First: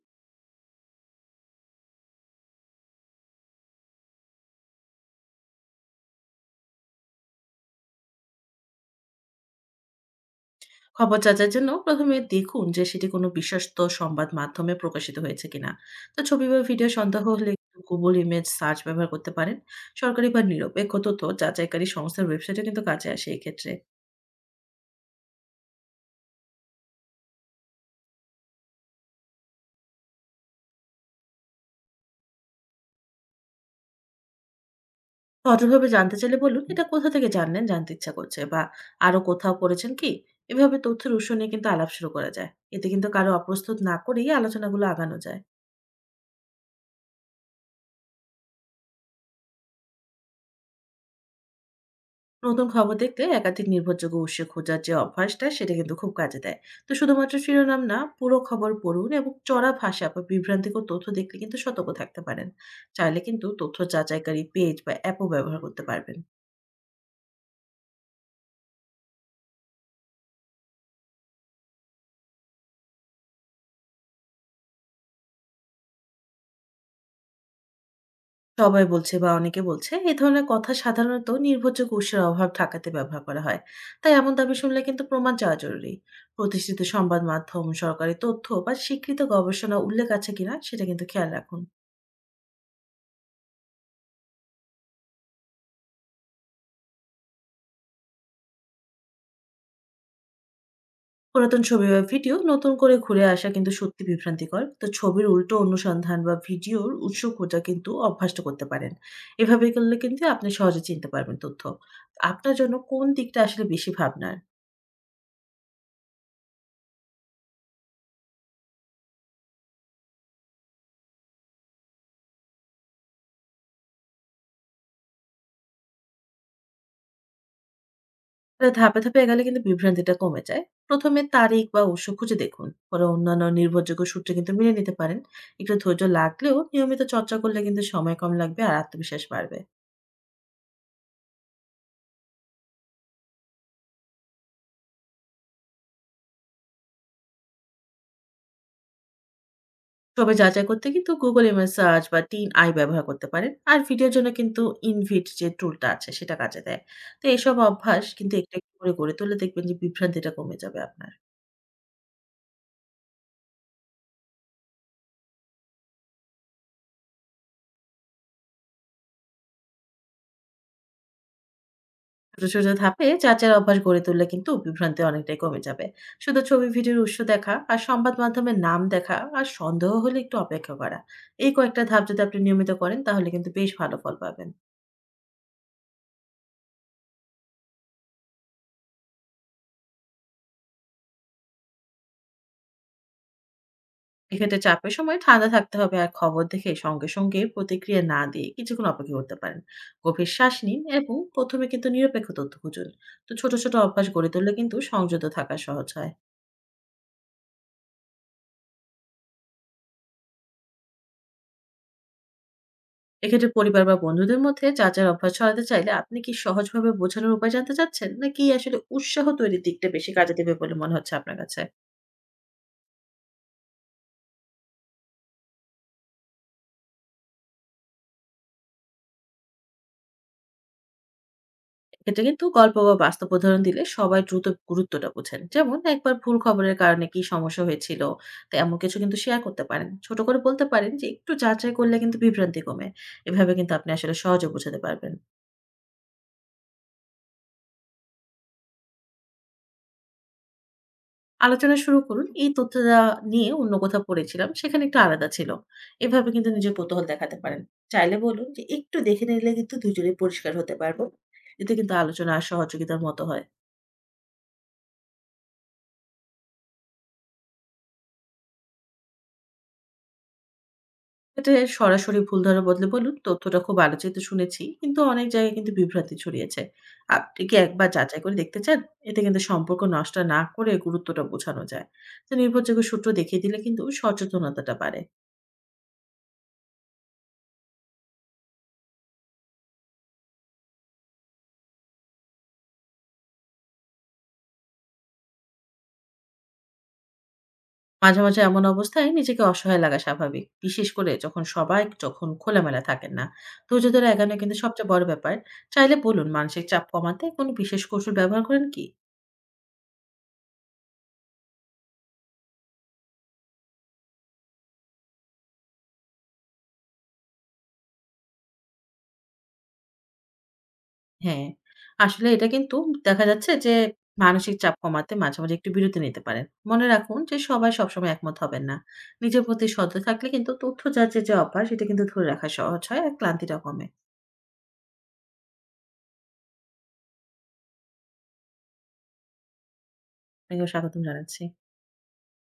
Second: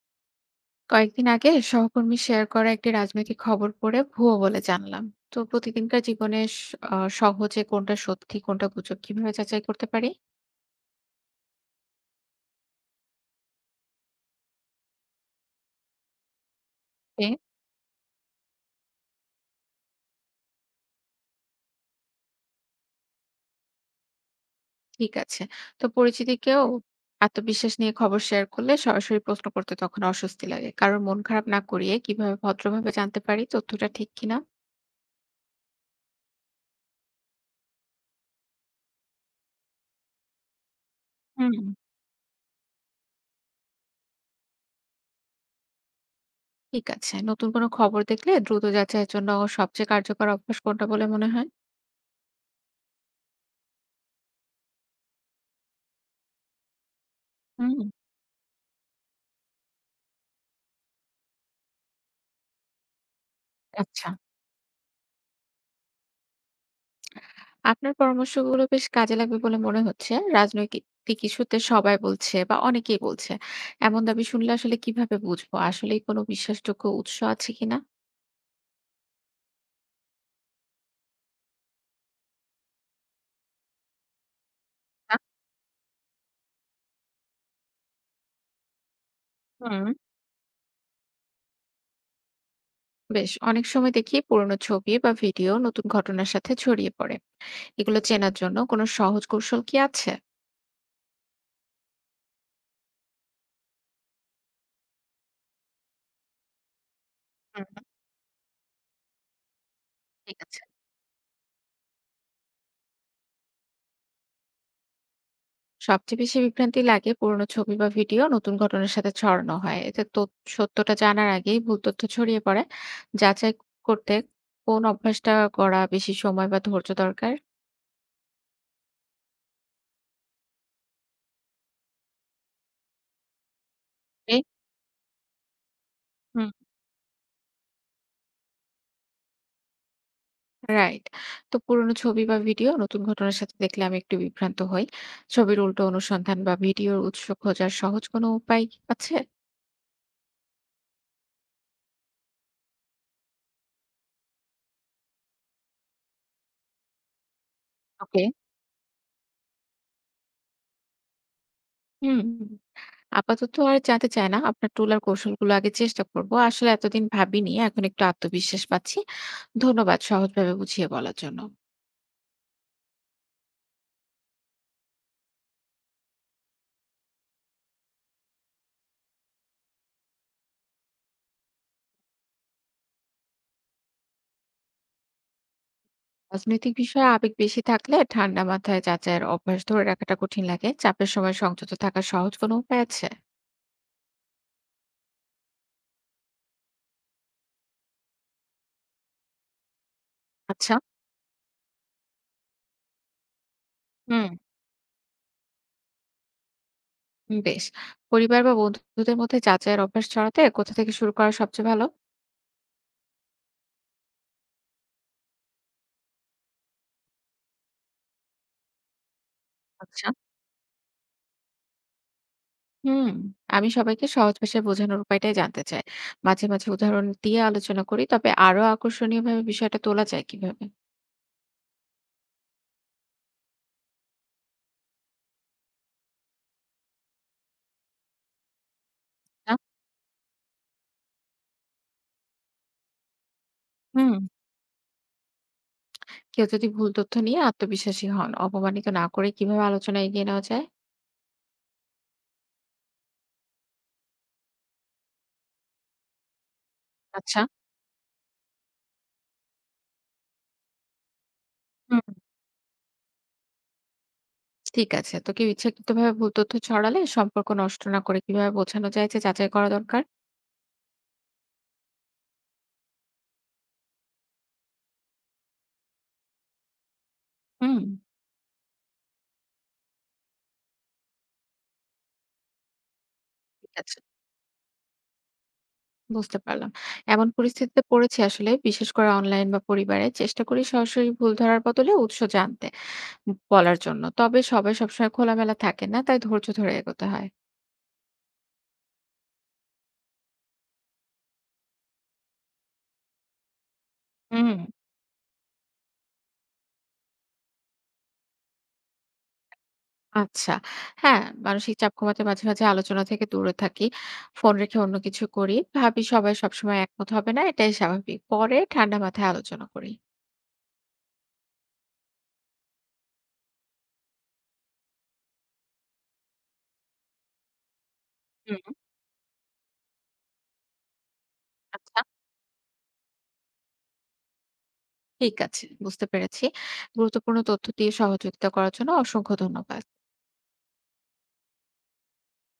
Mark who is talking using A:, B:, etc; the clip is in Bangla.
A: কয়েকদিন আগে সহকর্মী শেয়ার করা একটি রাজনৈতিক খবর পড়ে ভুয়ো বলে জানলাম। তো প্রতিদিনকার জীবনে সহজে কোনটা সত্যি কোনটা গুজব কিভাবে যাচাই করতে পারি?
B: খবর যাচাইয়ের জন্য প্রথমে দেখুন যে সেটি কোনো বিশ্বস্ত সংবাদ মাধ্যমে প্রকাশিত হয়েছে কিনা। তো ছবি বা ভিডিও সন্দেহ
A: এ,
B: হলে গুগল ইমেজ সার্চ ব্যবহার করতে পারেন। সরকারি বা নিরপেক্ষ তথ্য যাচাইকারী সংস্থার ওয়েবসাইটে কিন্তু কাজে আসে এই ক্ষেত্রে।
A: ঠিক আছে। তো পরিচিতি কেউ আত্মবিশ্বাস নিয়ে খবর শেয়ার করলে সরাসরি প্রশ্ন করতে তখন অস্বস্তি লাগে, কারোর মন খারাপ না করিয়ে কিভাবে ভদ্রভাবে জানতে পারি তথ্যটা ঠিক কিনা?
B: তো অটোভাবে জানতে চাইলে বলুন, এটা কোথা থেকে জানলেন, জানতে ইচ্ছা করছে, বা আরো কোথাও পড়েছেন কি। এভাবে তথ্যের উৎস নিয়ে
A: হুম।
B: কিন্তু আলাপ শুরু করা যায়। এতে কিন্তু কারো অপ্রস্তুত না করেই আলোচনাগুলো আগানো যায়।
A: ঠিক আছে, নতুন কোনো খবর দেখলে দ্রুত যাচাইয়ের জন্য সবচেয়ে কার্যকর অভ্যাস কোনটা বলে মনে হয়?
B: নতুন খবর দেখতে একাধিক নির্ভরযোগ্য উৎসে খোঁজার যে অভ্যাসটা সেটা কিন্তু খুব কাজে দেয়। তো শুধুমাত্র
A: হুম।
B: শিরোনাম না, পুরো খবর পড়ুন এবং চড়া ভাষা বা বিভ্রান্তিকর তথ্য দেখলে কিন্তু সতর্ক থাকতে পারেন। চাইলে কিন্তু তথ্য
A: আচ্ছা,
B: যাচাইকারী পেজ বা অ্যাপও ব্যবহার করতে পারবেন।
A: আপনার পরামর্শগুলো বেশ কাজে লাগবে বলে মনে হচ্ছে। রাজনৈতিক ইস্যুতে সবাই বলছে বা অনেকেই বলছে। এমন দাবি শুনলে আসলে কিভাবে বুঝবো আসলেই কোনো বিশ্বাসযোগ্য উৎস আছে কিনা?
B: সবাই বলছে বা অনেকে বলছে, এই ধরনের কথা সাধারণত নির্ভরযোগ্য উৎসের অভাব ঠেকাতে ব্যবহার করা হয়। তাই এমন দাবি শুনলে কিন্তু
A: আ
B: প্রমাণ চাওয়া জরুরি। প্রতিষ্ঠিত সংবাদ মাধ্যম, সরকারি তথ্য বা স্বীকৃত গবেষণা
A: হুম।
B: উল্লেখ আছে কিনা সেটা কিন্তু খেয়াল রাখুন।
A: বেশ অনেক সময় দেখি পুরনো ছবি বা ভিডিও নতুন ঘটনার সাথে ছড়িয়ে পড়ে। এগুলো চেনার জন্য কোনো সহজ কৌশল কি আছে?
B: পুরাতন ছবি বা ভিডিও নতুন করে ঘুরে আসা কিন্তু সত্যি বিভ্রান্তিকর। তো ছবির উল্টো অনুসন্ধান বা ভিডিওর উৎস খোঁজা
A: হুম।
B: কিন্তু অভ্যাসটা করতে পারেন। এভাবে করলে কিন্তু
A: ঠিক
B: আপনি
A: আছে।
B: সহজে চিনতে পারবেন তথ্য। আপনার জন্য কোন দিকটা আসলে বেশি ভাবনার?
A: সবচেয়ে বেশি বিভ্রান্তি লাগে পুরনো ছবি বা ভিডিও নতুন ঘটনার সাথে ছড়ানো হয়, এতে সত্যটা জানার আগেই ভুল তথ্য ছড়িয়ে পড়ে। যাচাই করতে কোন অভ্যাসটা করা বেশি সময় বা ধৈর্য দরকার?
B: তাহলে ধাপে ধাপে এগোলে কিন্তু বিভ্রান্তিটা কমে যায়। প্রথমে তারিখ বা উৎস খুঁজে দেখুন, পরে অন্যান্য নির্ভরযোগ্য সূত্রে
A: এ,
B: কিন্তু মেনে নিতে পারেন। একটু ধৈর্য
A: হুম।
B: লাগলেও নিয়মিত চর্চা করলে কিন্তু সময় কম লাগবে আর আত্মবিশ্বাস বাড়বে।
A: রাইট। তো পুরনো ছবি বা ভিডিও নতুন ঘটনার সাথে দেখলে আমি একটু বিভ্রান্ত হই, ছবির উল্টো অনুসন্ধান বা ভিডিওর উৎস খোঁজার সহজ কোনো উপায় আছে?
B: তবে যাচাই করতে কিন্তু Google ইমেজ সার্চ বা টিন আই ব্যবহার করতে পারেন। আর ভিডিওর জন্য কিন্তু ইনভিট যে টুলটা আছে সেটা কাজে দেয়। তো এইসব অভ্যাস
A: ওকে।
B: কিন্তু একটু একটু করে গড়ে তুললে দেখবেন যে বিভ্রান্তিটা কমে যাবে আপনার।
A: হুম। আপাতত আর জানতে চাই না। আপনার টুল আর কৌশলগুলো আগে চেষ্টা করব। আসলে এতদিন ভাবিনি। এখন একটু আত্মবিশ্বাস পাচ্ছি। ধন্যবাদ সহজভাবে বুঝিয়ে বলার জন্য।
B: ছোট ছোট ধাপে যাচাইয়ের অভ্যাস গড়ে তুললে কিন্তু বিভ্রান্তি অনেকটাই কমে যাবে। শুধু ছবি ভিডিওর উৎস দেখা, আর সংবাদ মাধ্যমের নাম দেখা, আর সন্দেহ হলে একটু অপেক্ষা করা। এই কয়েকটা ধাপ যদি আপনি নিয়মিত করেন তাহলে কিন্তু বেশ ভালো ফল পাবেন।
A: রাজনৈতিক বিষয়ে আবেগ বেশি থাকলে ঠান্ডা মাথায় যাচাইয়ের অভ্যাস ধরে রাখাটা কঠিন লাগে। চাপের সময় সংযত থাকার সহজ কোনো উপায় আছে?
B: এক্ষেত্রে চাপের সময় ঠান্ডা থাকতে হবে, আর খবর দেখে সঙ্গে সঙ্গে প্রতিক্রিয়া না দিয়ে কিছুক্ষণ অপেক্ষা করতে পারেন। গভীর শ্বাস
A: আচ্ছা।
B: নিন এবং প্রথমে কিন্তু নিরপেক্ষ তথ্য খুঁজুন। তো ছোট ছোট অভ্যাস
A: হুম।
B: গড়ে তুললে কিন্তু সংযত থাকা সহজ হয়।
A: বেশ। পরিবার বা বন্ধুদের মধ্যে যাচাইয়ের অভ্যাস ছড়াতে কোথা থেকে শুরু করা সবচেয়ে ভালো?
B: এক্ষেত্রে পরিবার বা বন্ধুদের মধ্যে যার যার অভ্যাস ছড়াতে চাইলে, আপনি কি সহজভাবে বোঝানোর উপায় জানতে চাচ্ছেন, নাকি আসলে উৎসাহ তৈরির দিকটা
A: আচ্ছা।
B: বেশি কাজে দেবে বলে মনে হচ্ছে আপনার কাছে?
A: হুম, আমি সবাইকে সহজ ভাষায় বোঝানোর উপায়টাই জানতে চাই। মাঝে, মাঝে উদাহরণ দিয়ে আলোচনা করি। তবে আরো আকর্ষণীয়ভাবে বিষয়টা তোলা যায় কিভাবে?
B: এটা কিন্তু গল্প বা বাস্তব উদাহরণ দিলে সবাই দ্রুত গুরুত্বটা বোঝেন। যেমন, একবার ভুল খবরের কারণে কি সমস্যা হয়েছিল, তো এমন কিছু কিন্তু শেয়ার
A: না?
B: করতে পারেন। ছোট করে বলতে পারেন যে একটু যাচাই করলে কিন্তু বিভ্রান্তি কমে। এভাবে কিন্তু আপনি
A: হুম।
B: আসলে সহজে বোঝাতে পারবেন।
A: কেউ যদি ভুল তথ্য নিয়ে আত্মবিশ্বাসী হন, অপমানিত না করে কিভাবে আলোচনা এগিয়ে নেওয়া যায়?
B: আলোচনা শুরু করুন, এই তথ্যটা নিয়ে অন্য কোথাও পড়েছিলাম, সেখানে একটু আলাদা ছিল। এভাবে কিন্তু নিজের কৌতূহল দেখাতে
A: আচ্ছা।
B: পারেন। চাইলে বলুন যে একটু দেখে নিলে কিন্তু দুজনেই পরিষ্কার হতে পারবো। এতে কিন্তু
A: হুম।
B: আলোচনা আর সহযোগিতার মতো হয়।
A: ঠিক আছে। তো কেউ ইচ্ছাকৃতভাবে ভুল তথ্য ছড়ালে সম্পর্ক নষ্ট না করে কিভাবে বোঝানো যায় যে যাচাই করা দরকার?
B: এটা সরাসরি ভুল ধরার বদলে বলুন, "তথ্যটা খুব আলোচিত শুনেছি, কিন্তু অনেক জায়গায় কিন্তু বিভ্রান্তি ছড়িয়েছে। আপনি কি
A: হুম।
B: একবার যাচাই করে দেখতে চান?" এতে কিন্তু সম্পর্ক নষ্ট না করে গুরুত্বটা বোঝানো যায়। তো নির্ভরযোগ্য সূত্র দেখিয়ে দিলে
A: ঠিক
B: কিন্তু
A: আছে,
B: সচেতনতাটা বাড়ে।
A: বুঝতে পারলাম। এমন পরিস্থিতিতে পড়েছি আসলে, বিশেষ করে অনলাইন বা পরিবারে। চেষ্টা করি সরাসরি ভুল ধরার বদলে উৎস জানতে বলার জন্য। তবে সবাই সবসময় খোলামেলা থাকে না, তাই ধৈর্য ধরে এগোতে হয়।
B: মাঝে, মাঝে এমন অবস্থায় নিজেকে অসহায় লাগা স্বাভাবিক, বিশেষ করে যখন সবাই যখন খোলামেলা থাকেন না। ধৈর্য ধরে এগোনো কিন্তু
A: হুম।
B: সবচেয়ে বড় ব্যাপার। চাইলে বলুন, মানসিক চাপ কমাতে কোনো বিশেষ কৌশল ব্যবহার করেন কি?
A: আচ্ছা। হ্যাঁ, মানসিক চাপ কমাতে মাঝে, মাঝে আলোচনা থেকে দূরে থাকি। ফোন রেখে অন্য কিছু করি। ভাবি সবাই সবসময় একমত হবে না, এটাই স্বাভাবিক। পরে ঠান্ডা মাথায় আলোচনা করি।
B: হ্যাঁ, আসলে এটা কিন্তু দেখা যাচ্ছে যে মানসিক চাপ কমাতে মাঝে, মাঝে একটু বিরতি নিতে পারেন। মনে রাখুন যে সবাই সবসময় একমত
A: হুম।
B: হবেন না। নিজের প্রতি সদয় থাকলে কিন্তু তথ্য যাচাইয়ের যে অভ্যাস সেটা
A: আচ্ছা,
B: কিন্তু ধরে রাখা সহজ হয় আর ক্লান্তিটা কমে।
A: ঠিক আছে। বুঝতে পেরেছি। গুরুত্বপূর্ণ তথ্য দিয়ে সহযোগিতা করার জন্য অসংখ্য ধন্যবাদ।
B: আপনাকেও স্বাগতম জানাচ্ছি।